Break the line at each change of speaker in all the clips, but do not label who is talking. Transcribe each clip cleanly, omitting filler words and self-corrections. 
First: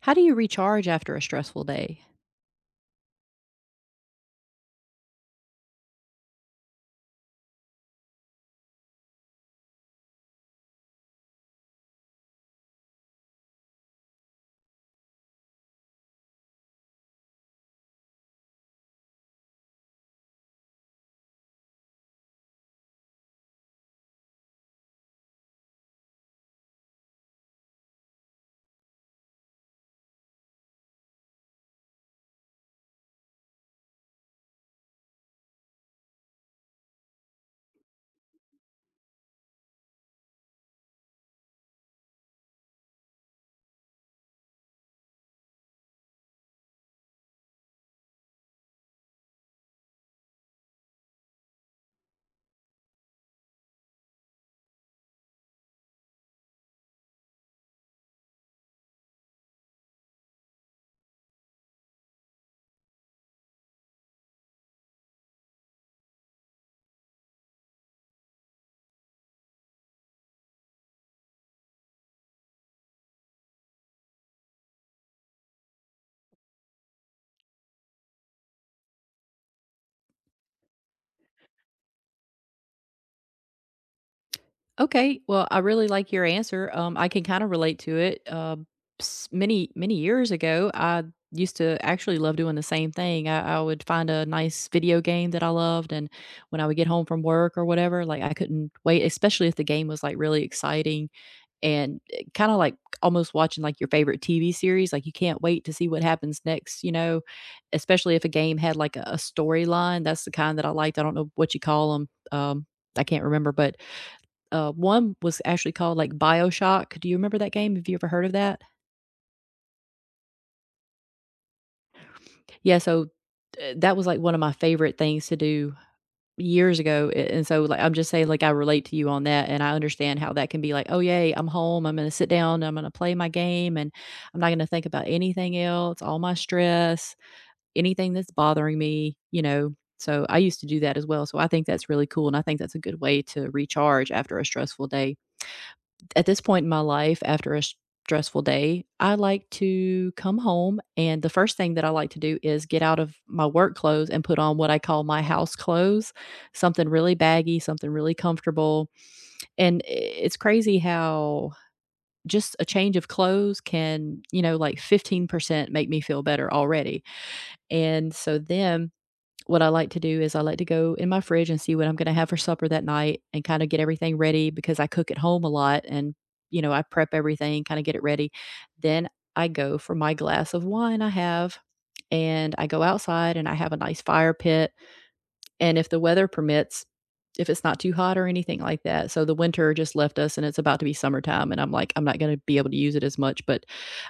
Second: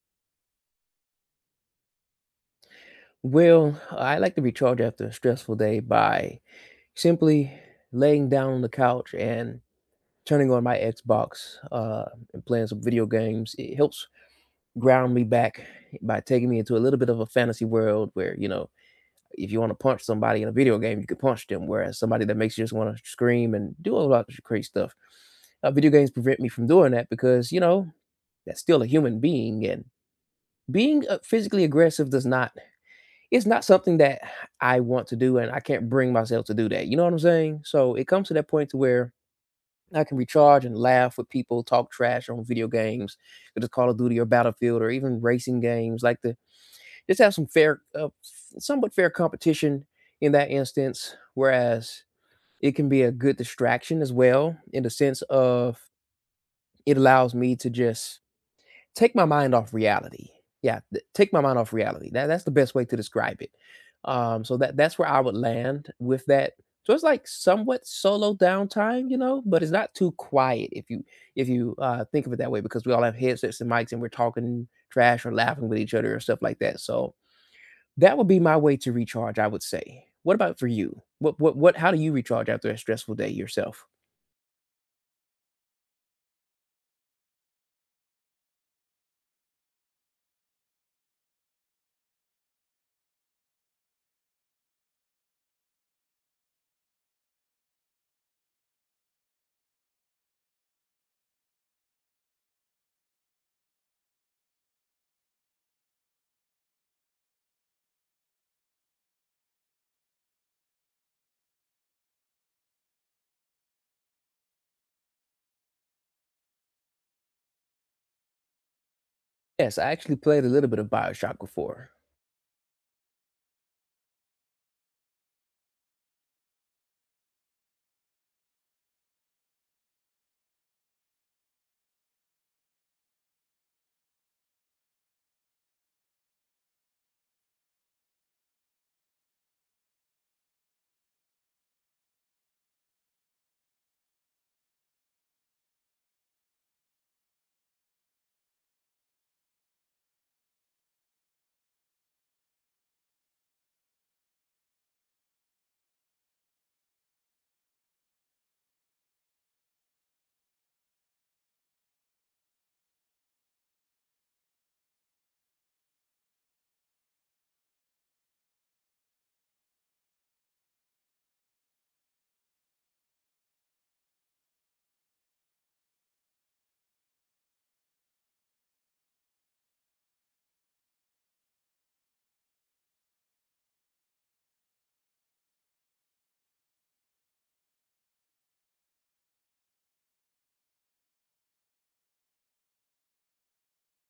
How do you recharge after a stressful day?
Well, I like to recharge after a stressful day by simply laying down on the couch and turning on my Xbox and playing some video games. It helps ground me back by taking me into a little bit of a fantasy world where, you know, if you want to punch somebody in a video game, you can punch them. Whereas somebody that makes you just want to scream and do a lot of crazy stuff, video games prevent me from doing that because, you know, that's still a human being. And being physically aggressive does not it's not something that I want to do, and I can't bring myself to do that, you know what I'm saying? So, it comes to that point to where I can recharge and laugh with people, talk trash on video games, such as Call of Duty or Battlefield or even racing games, like the. Just have some fair somewhat fair competition in that instance, whereas it can be a good distraction as well in the sense of it allows me to just take my mind off reality. Yeah, th take my mind off reality. That's the best way to describe it. So that's where I would land with that. So it's like somewhat solo downtime, you know, but it's not too quiet if you if you think of it that way because we all have headsets and mics and we're talking trash or laughing with each other or stuff like that. So that would be my way to recharge, I would say. What about for you? What how do you recharge after a stressful day yourself?
Okay, well, I really like your answer. I can kind of relate to it. Many years ago, I used to actually love doing the same thing. I would find a nice video game that I loved, and when I would get home from work or whatever, like I couldn't wait, especially if the game was like really exciting and kind of like almost watching like your favorite TV series. Like you can't wait to see what happens next, you know, especially if a game had like a storyline. That's the kind that I liked. I don't know what you call them. I can't remember, but one was actually called like Bioshock. Do you remember that game? Have you ever heard of that?
Yes, I actually played a little bit of BioShock before.
Yeah, so that was like one of my favorite things to do years ago a and so, like, I'm just saying, like, I relate to you on that, and I understand how that can be like, "Oh, yay, I'm home, I'm gonna sit down, I'm gonna play my game, and I'm not gonna think about anything else, all my stress, anything that's bothering me," you know? So, I used to do that as well, so I think that's really cool, and I think that's a good way to recharge after a stressful day. At this point in my life, after a stressful day, I like to come home, and the first thing that I like to do is get out of my work clothes and put on what I call my house clothes, something really baggy, something really comfortable. And it's crazy how just a change of clothes can, you know, like 15% make me feel better already. And so then what I like to do is I like to go in my fridge and see what I'm gonna have for supper that night and kinda get everything ready because I cook at home a lot and, you know, I prep everything, kinda get it ready. Then I go for my glass of wine I have, and I go outside and I have a nice fire pit and if the weather permits, if it's not too hot or anything like that. So the winter just left us and it's about to be summertime and I'm like I'm not going to be able to use it as much, but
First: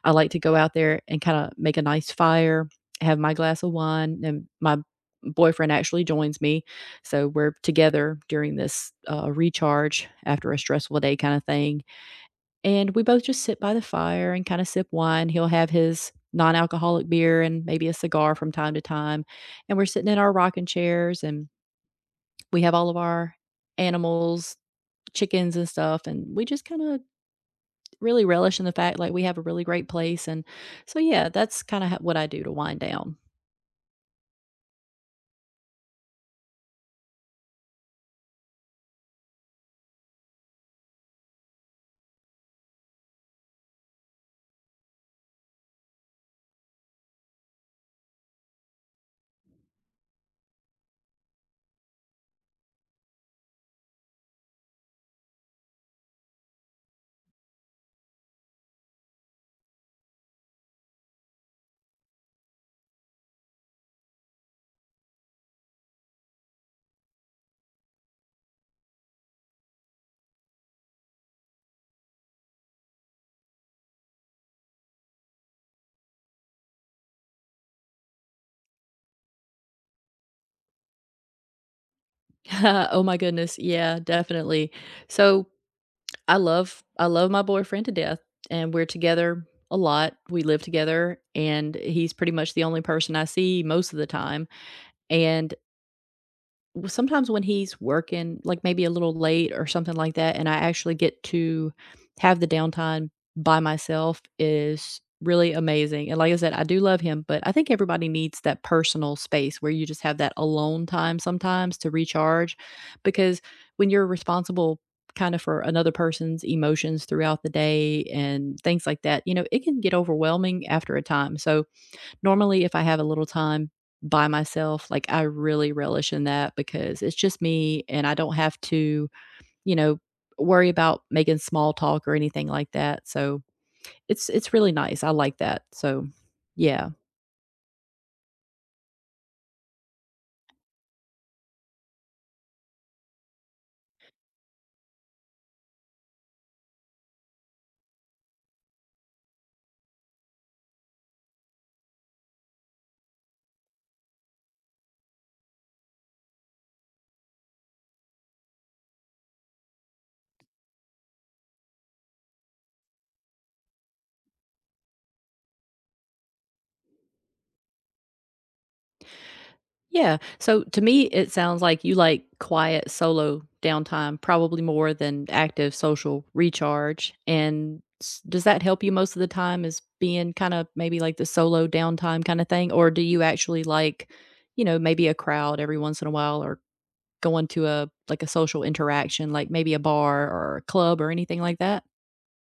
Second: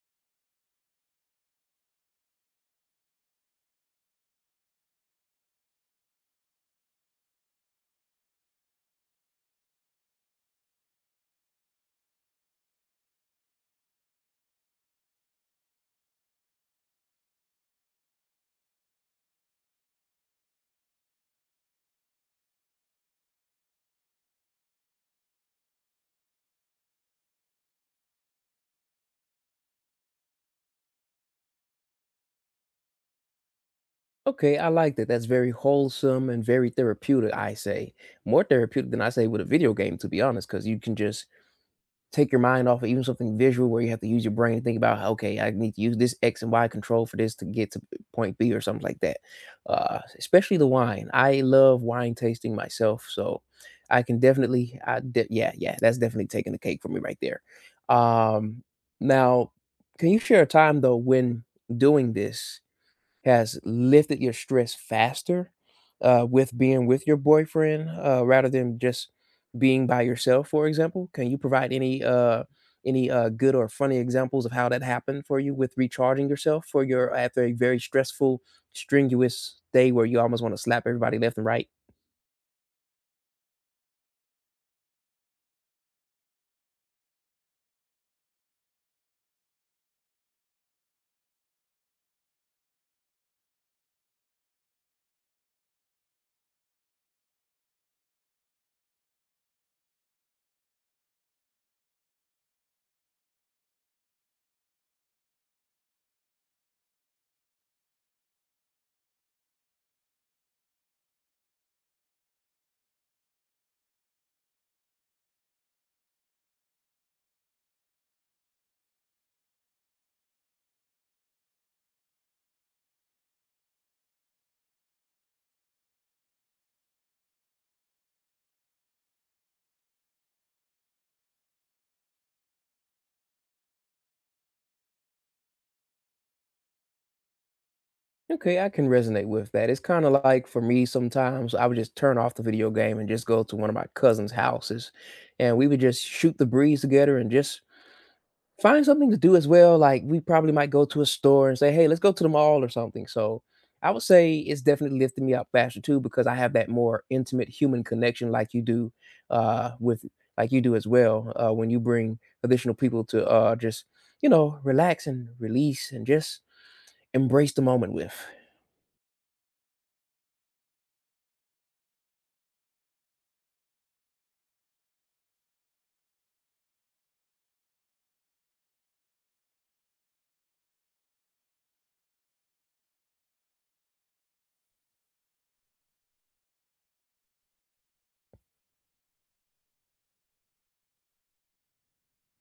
I like to go out there and kind of make a nice fire, have my glass of wine and my boyfriend actually joins me. So we're together during this recharge after a stressful day kind of thing. And we both just sit by the fire and kind of sip wine. He'll have his non alcoholic beer and maybe a cigar from time to time. And we're sitting in our rocking chairs and we have all of our animals, chickens and stuff, and we just kinda really relish in the fact, like, we have a really great place, and so, yeah, that's kinda what I do to wind down.
Okay, I like that. That's very wholesome and very therapeutic, I say. More therapeutic than I say with a video game, to be honest, because you can just take your mind off of even something visual where you have to use your brain and think about, okay, I need to use this X and Y control for this to get to point B or something like that. Especially the wine. I love wine tasting myself. So I can definitely, yeah, that's definitely taking the cake for me right there. Um, now, can you share a time though when doing this has lifted your stress faster with being with your boyfriend rather than just being by yourself, for example? Can you provide any good or funny examples of how that happened for you with recharging yourself for your after a very stressful, strenuous day where you almost want to slap everybody left and right?
Oh my goodness, yeah, definitely. So, I love my boyfriend to death, and we're together a lot, we live together, and he's pretty much the only person I see most of the time, and w sometimes when he's working, like, maybe a little late or something like that, and I actually get to have the downtime by myself is really amazing, and like I said, I do love him, but I think everybody needs that personal space where you just have that alone time sometimes to recharge, because when you're responsible kinda for another person's emotions throughout the day and things like that, you know, it can get overwhelming after a time, so normally, if I have a little time by myself, like, I really relish in that because it's just me and I don't have to, you know, worry about making small talk or anything like that, so it's really nice, I like that, so, yeah.
Okay, I can resonate with that. It's kind of like for me sometimes I would just turn off the video game and just go to one of my cousin's houses and we would just shoot the breeze together and just find something to do as well, like, we probably might go to a store and say, "Hey, let's go to the mall or something," so, I would say it's definitely lifting me up faster too because I have that more intimate human connection like you do, with like you do as well, when you bring additional people to, just, you know, relax and release and just embrace the moment with.
Yeah. So to me, it sounds like you like quiet solo downtime probably more than active social recharge. Does that help you most of the time? Is being kind of maybe like the solo downtime kind of thing? Or do you actually like, you know, maybe a crowd every once in a while or going to a like a social interaction, like maybe a bar or a club or anything like that?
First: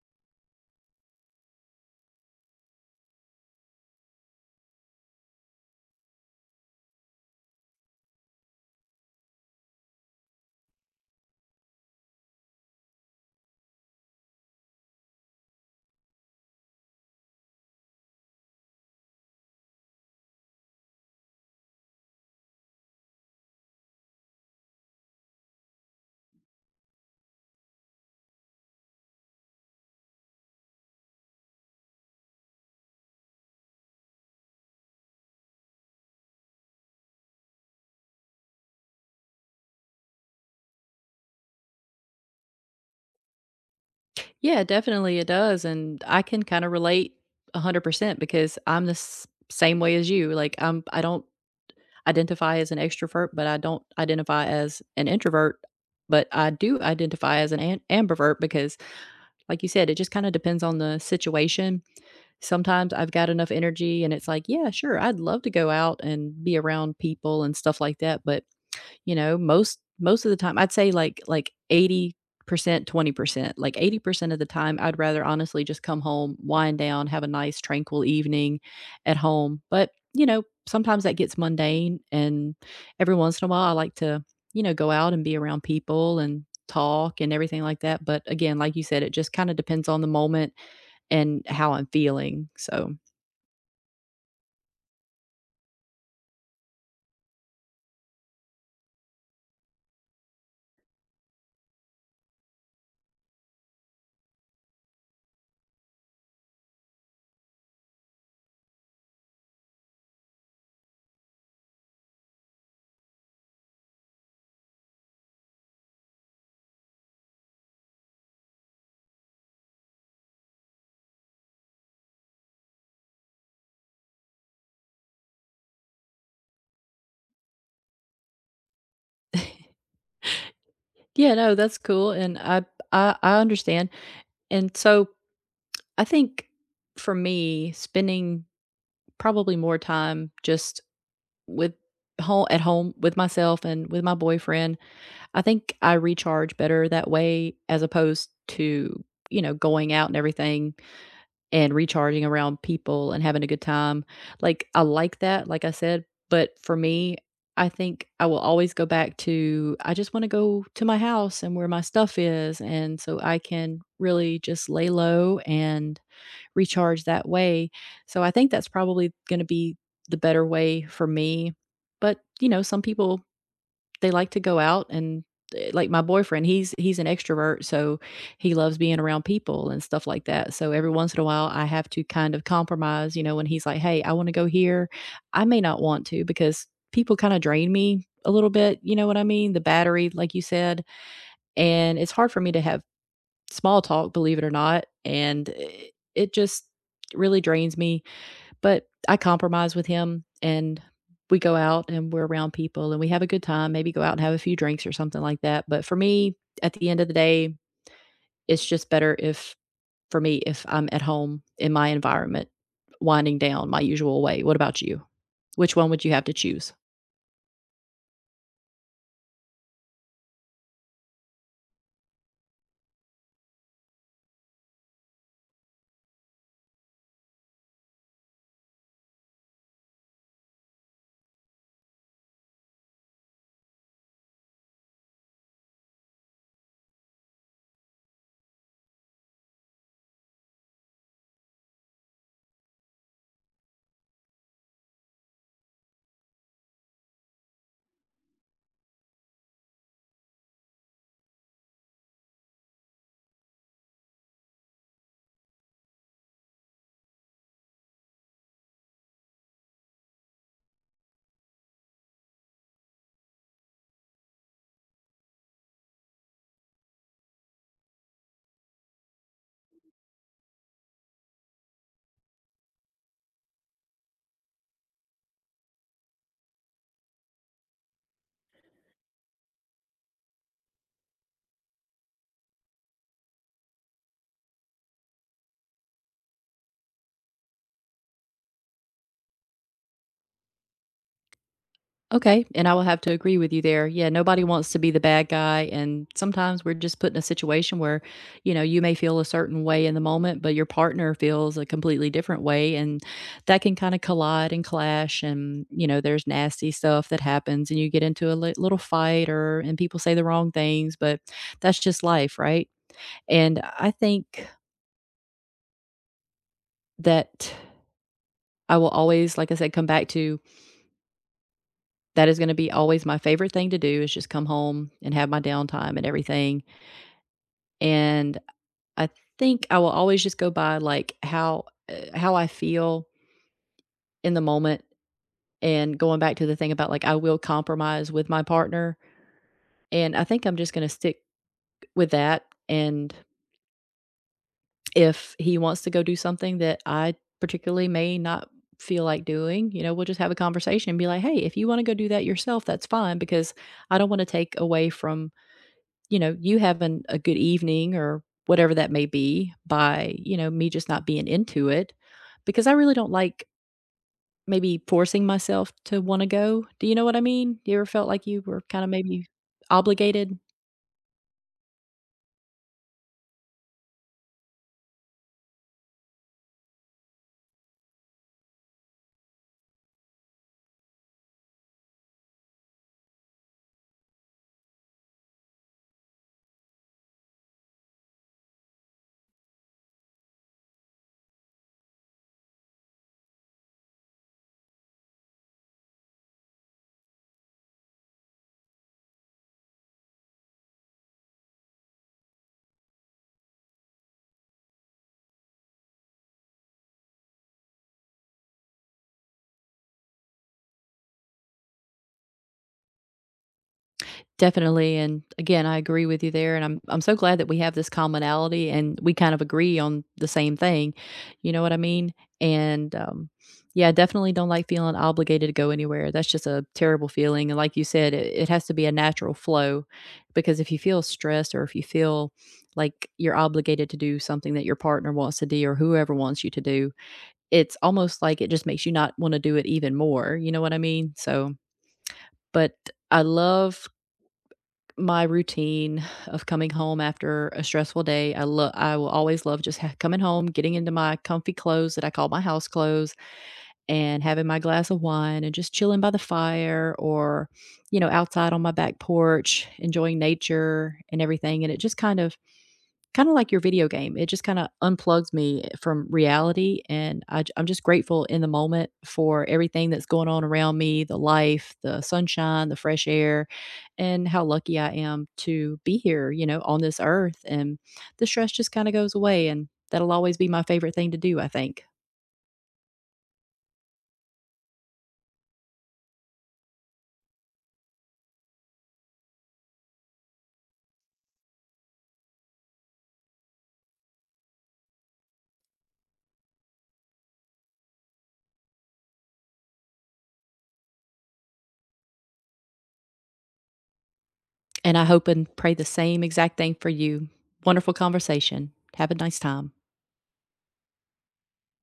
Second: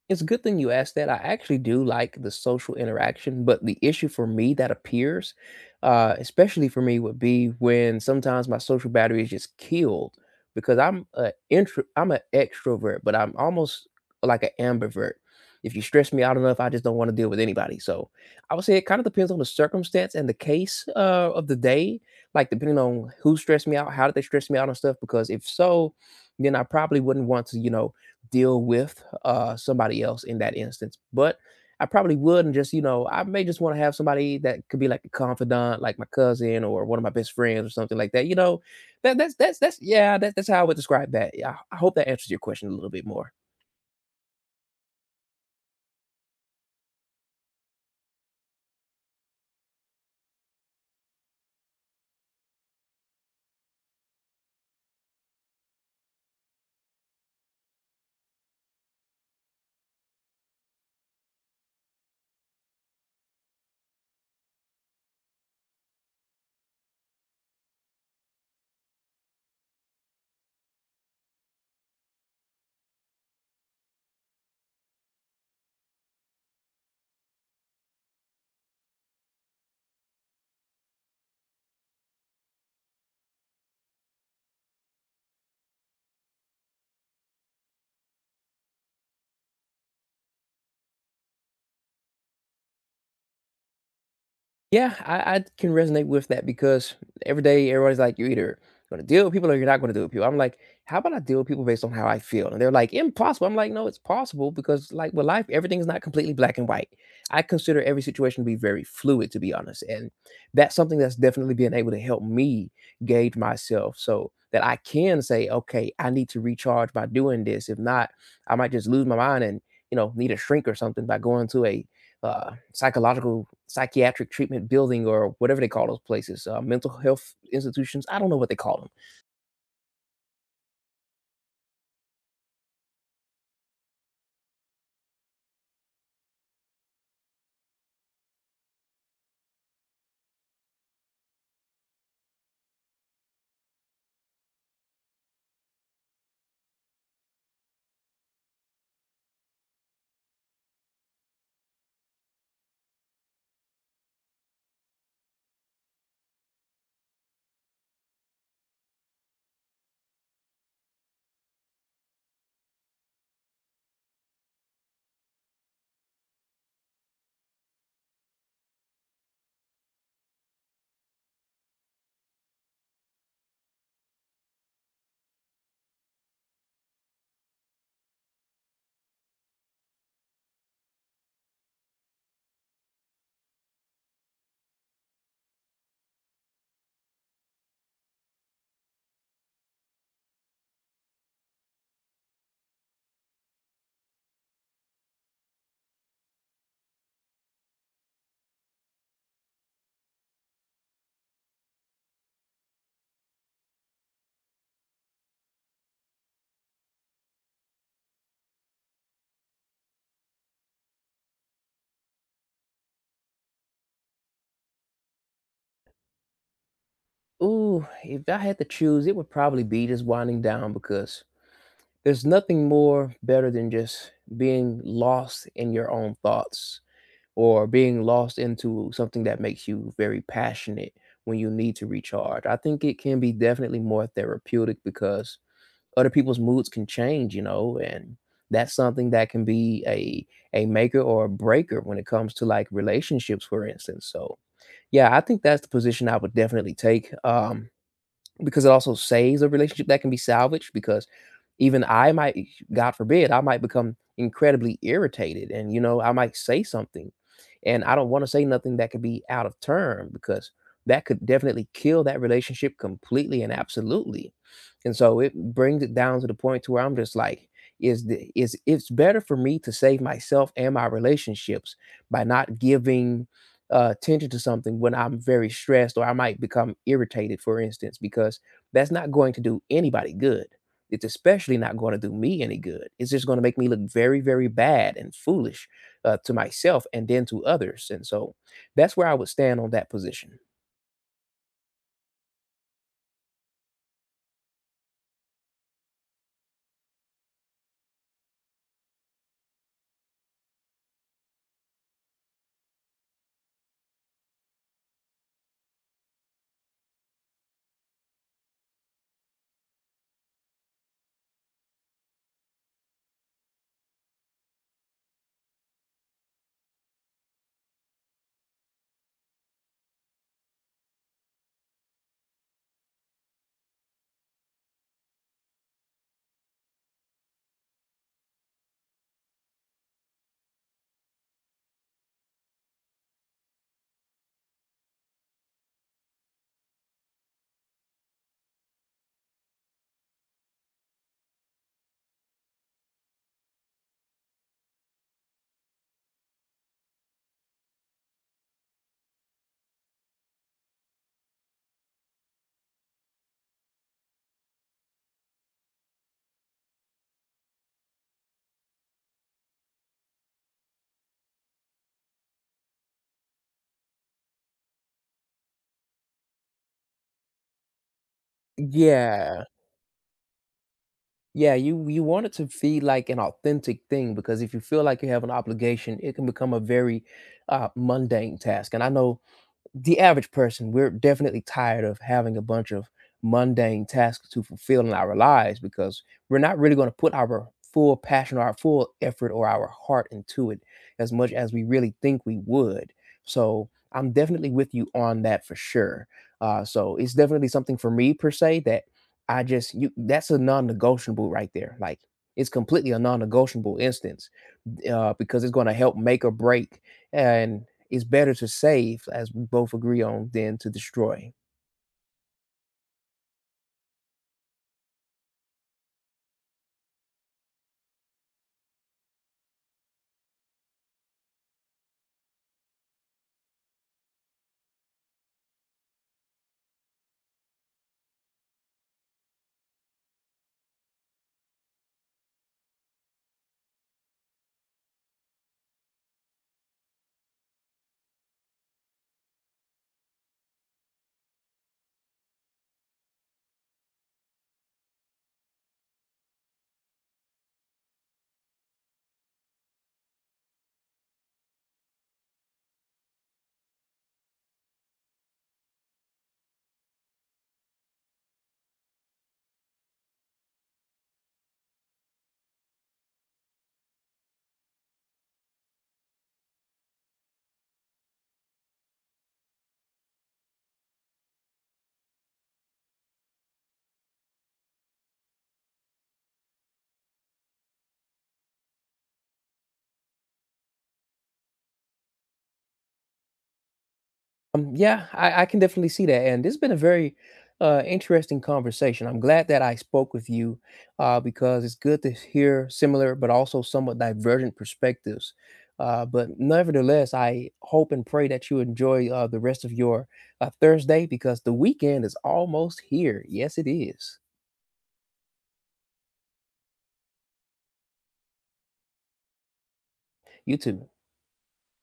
It's a good thing you asked that. I actually do like the social interaction, but the issue for me that appears, especially for me, would be when sometimes my social battery is just killed because I'm an extrovert, but I'm almost like an ambivert. If you stress me out enough, I just don't want to deal with anybody. So I would say it kind of depends on the circumstance and the case of the day, like depending on who stressed me out, how did they stress me out and stuff. Because if so, then I probably wouldn't want to, you know, deal with somebody else in that instance. But I probably would, and just you know, I may just want to have somebody that could be like a confidant, like my cousin or one of my best friends or something like that. You know, that's yeah, that's how I would describe that. Yeah, I hope that answers your question a little bit more.
Yeah, definitely it does. And I can kind of relate 100% because same way as you. Like I'm I don't identify as an extrovert, but I don't identify as an introvert. But I do identify as an ambivert because, like you said, it just kind of depends on the situation. Sometimes I've got enough energy and it's like, yeah, sure, I'd love to go out and be around people and stuff like that. But you know, most of the time, I'd say like 80%, 20%. Like 80% of the time, I'd rather honestly just come home, wind down, have a nice tranquil evening at home. But, you know, sometimes that gets mundane and every once in a while I like to, you know, go out and be around people and talk and everything like that. But again, like you said, it just kind of depends on the moment and how I'm feeling. So,
Yeah, I can resonate with that because every day everybody's like, you're either going to deal with people or you're not going to deal with people. I'm like, how about I deal with people based on how I feel? And they're like, impossible. I'm like, no, it's possible because, like, with life, everything's not completely black and white. I consider every situation to be very fluid, to be honest. And that's something that's definitely been able to help me gauge myself so that I can say, okay, I need to recharge by doing this. If not, I might just lose my mind and, you know, need a shrink or something by going to a psychological psychiatric treatment building or whatever they call those places, mental health institutions. I don't know what they call them.
yeah, no, that's cool and I understand. And so I think for me, spending probably more time just with home at home with myself and with my boyfriend. I think I recharge better that way as opposed to, you know, going out and everything and recharging around people and having a good time. Like I like that, like I said, but for me, I think I will always go back to I just want to go to my house and where my stuff is and so I can really just lay low and recharge that way. So I think that's probably going to be the better way for me. But, you know, some people they like to go out and like my boyfriend, he's an extrovert, so he loves being around people and stuff like that. So every once in a while I have to kind of compromise, you know, when he's like, "Hey, I want to go here." I may not want to because people kind of drain me a little bit, you know what I mean? The battery like you said, and it's hard for me to have small talk, believe it or not, and it just really drains me, but I compromise with him and we go out and we're around people and we have a good time, maybe go out and have a few drinks or something like that. But for me, at the end of the day, it's just better if for me if I'm at home in my environment winding down my usual way. What about you? Which one would you have to choose?
Ooh, if I had to choose, it would probably be just winding down because there's nothing more better than just being lost in your own thoughts or being lost into something that makes you very passionate when you need to recharge. I think it can be definitely more therapeutic because other people's moods can change, you know, and that's something that can be a maker or a breaker when it comes to like relationships, for instance. So yeah, I think that's the position I would definitely take. Because it also saves a relationship that can be salvaged because even I might God forbid, I might become incredibly irritated and you know, I might say something and I don't want to say nothing that could be out of turn because that could definitely kill that relationship completely and absolutely. And so it brings it down to the point to where I'm just like, is it's better for me to save myself and my relationships by not giving attention to something when I'm very stressed or I might become irritated, for instance, because that's not going to do anybody good. It's especially not going to do me any good. It's just going to make me look very, very bad and foolish to myself and then to others. And so that's where I would stand on that position.
Okay, and I will have to agree with you there. Yeah, nobody wants to be the bad guy, and sometimes we're just put in a situation where, you know, you may feel a certain way in the moment, but your partner feels a completely different way, and that can kind of collide and clash. And you know, there's nasty stuff that happens, and you get into a little fight, or and people say the wrong things, but that's just life, right? And I think that I will always, like I said, come back to that is going to be always my favorite thing to do is just come home and have my downtime and everything. And I think I will always just go by, like, how I feel in the moment and going back to the thing about, like, I will compromise with my partner, and I think I'm just gonna stick with that, and if he wants to go do something that I particularly may not feel like doing, you know, we'll just have a conversation and be like, "Hey, if you wanna go do that yourself, that's fine because I don't wanna take away from you know, you having a good evening or whatever that may be by, you know, me just not being into it because I really don't like maybe forcing myself to want to go. Do you know what I mean? You ever felt like you were kind of maybe
Yeah.
obligated?
Yeah, you want it to feel like an authentic thing because if you feel like you have an obligation, it can become a very mundane task. And I know the average person, we're definitely tired of having a bunch of mundane tasks to fulfill in our lives because we're not really going to put our full passion or our full effort or our heart into it as much as we really think we would. So I'm definitely with you on that for sure. So it's definitely something for me per se that I just you that's a non-negotiable right there. Like it's completely a non-negotiable instance because it's going to help make or break. And it's better to save, as we both agree on, than to destroy.
Definitely, and again, I agree with you there, and I'm so glad that we have this commonality and we kind of agree on the same thing, you know what I mean? And, yeah, I definitely don't like feeling obligated to go anywhere, that's just a terrible feeling, and like you said, it has to be a natural flow, because if you feel stressed or if you feel like you're obligated to do something that your partner wants to do or whoever wants you to do, it's almost like it just makes you not wanna do it even more, you know what I mean? So but I love my routine of coming home after a stressful day. I love I will always love just coming home, getting into my comfy clothes that I call my house clothes and having my glass of wine and just chilling by the fire or you know outside on my back porch, enjoying nature and everything and it just kind of kinda like your video game, it just kinda unplugs me from reality, and I'm just grateful in the moment for everything that's going on around me, the life, the sunshine, the fresh air, and how lucky I am to be here, you know, on this earth, and the stress just kinda goes away, and that'll always be my favorite thing to do, I think.
Yeah, I can definitely see that. And this has been a very interesting conversation. I'm glad that I spoke with you because it's good to hear similar but also somewhat divergent perspectives. But nevertheless, I hope and pray that you enjoy the rest of your Thursday because the weekend is almost here. Yes, it is.
And I hope and pray the same exact thing for you. Wonderful conversation. Have a nice time.
You too.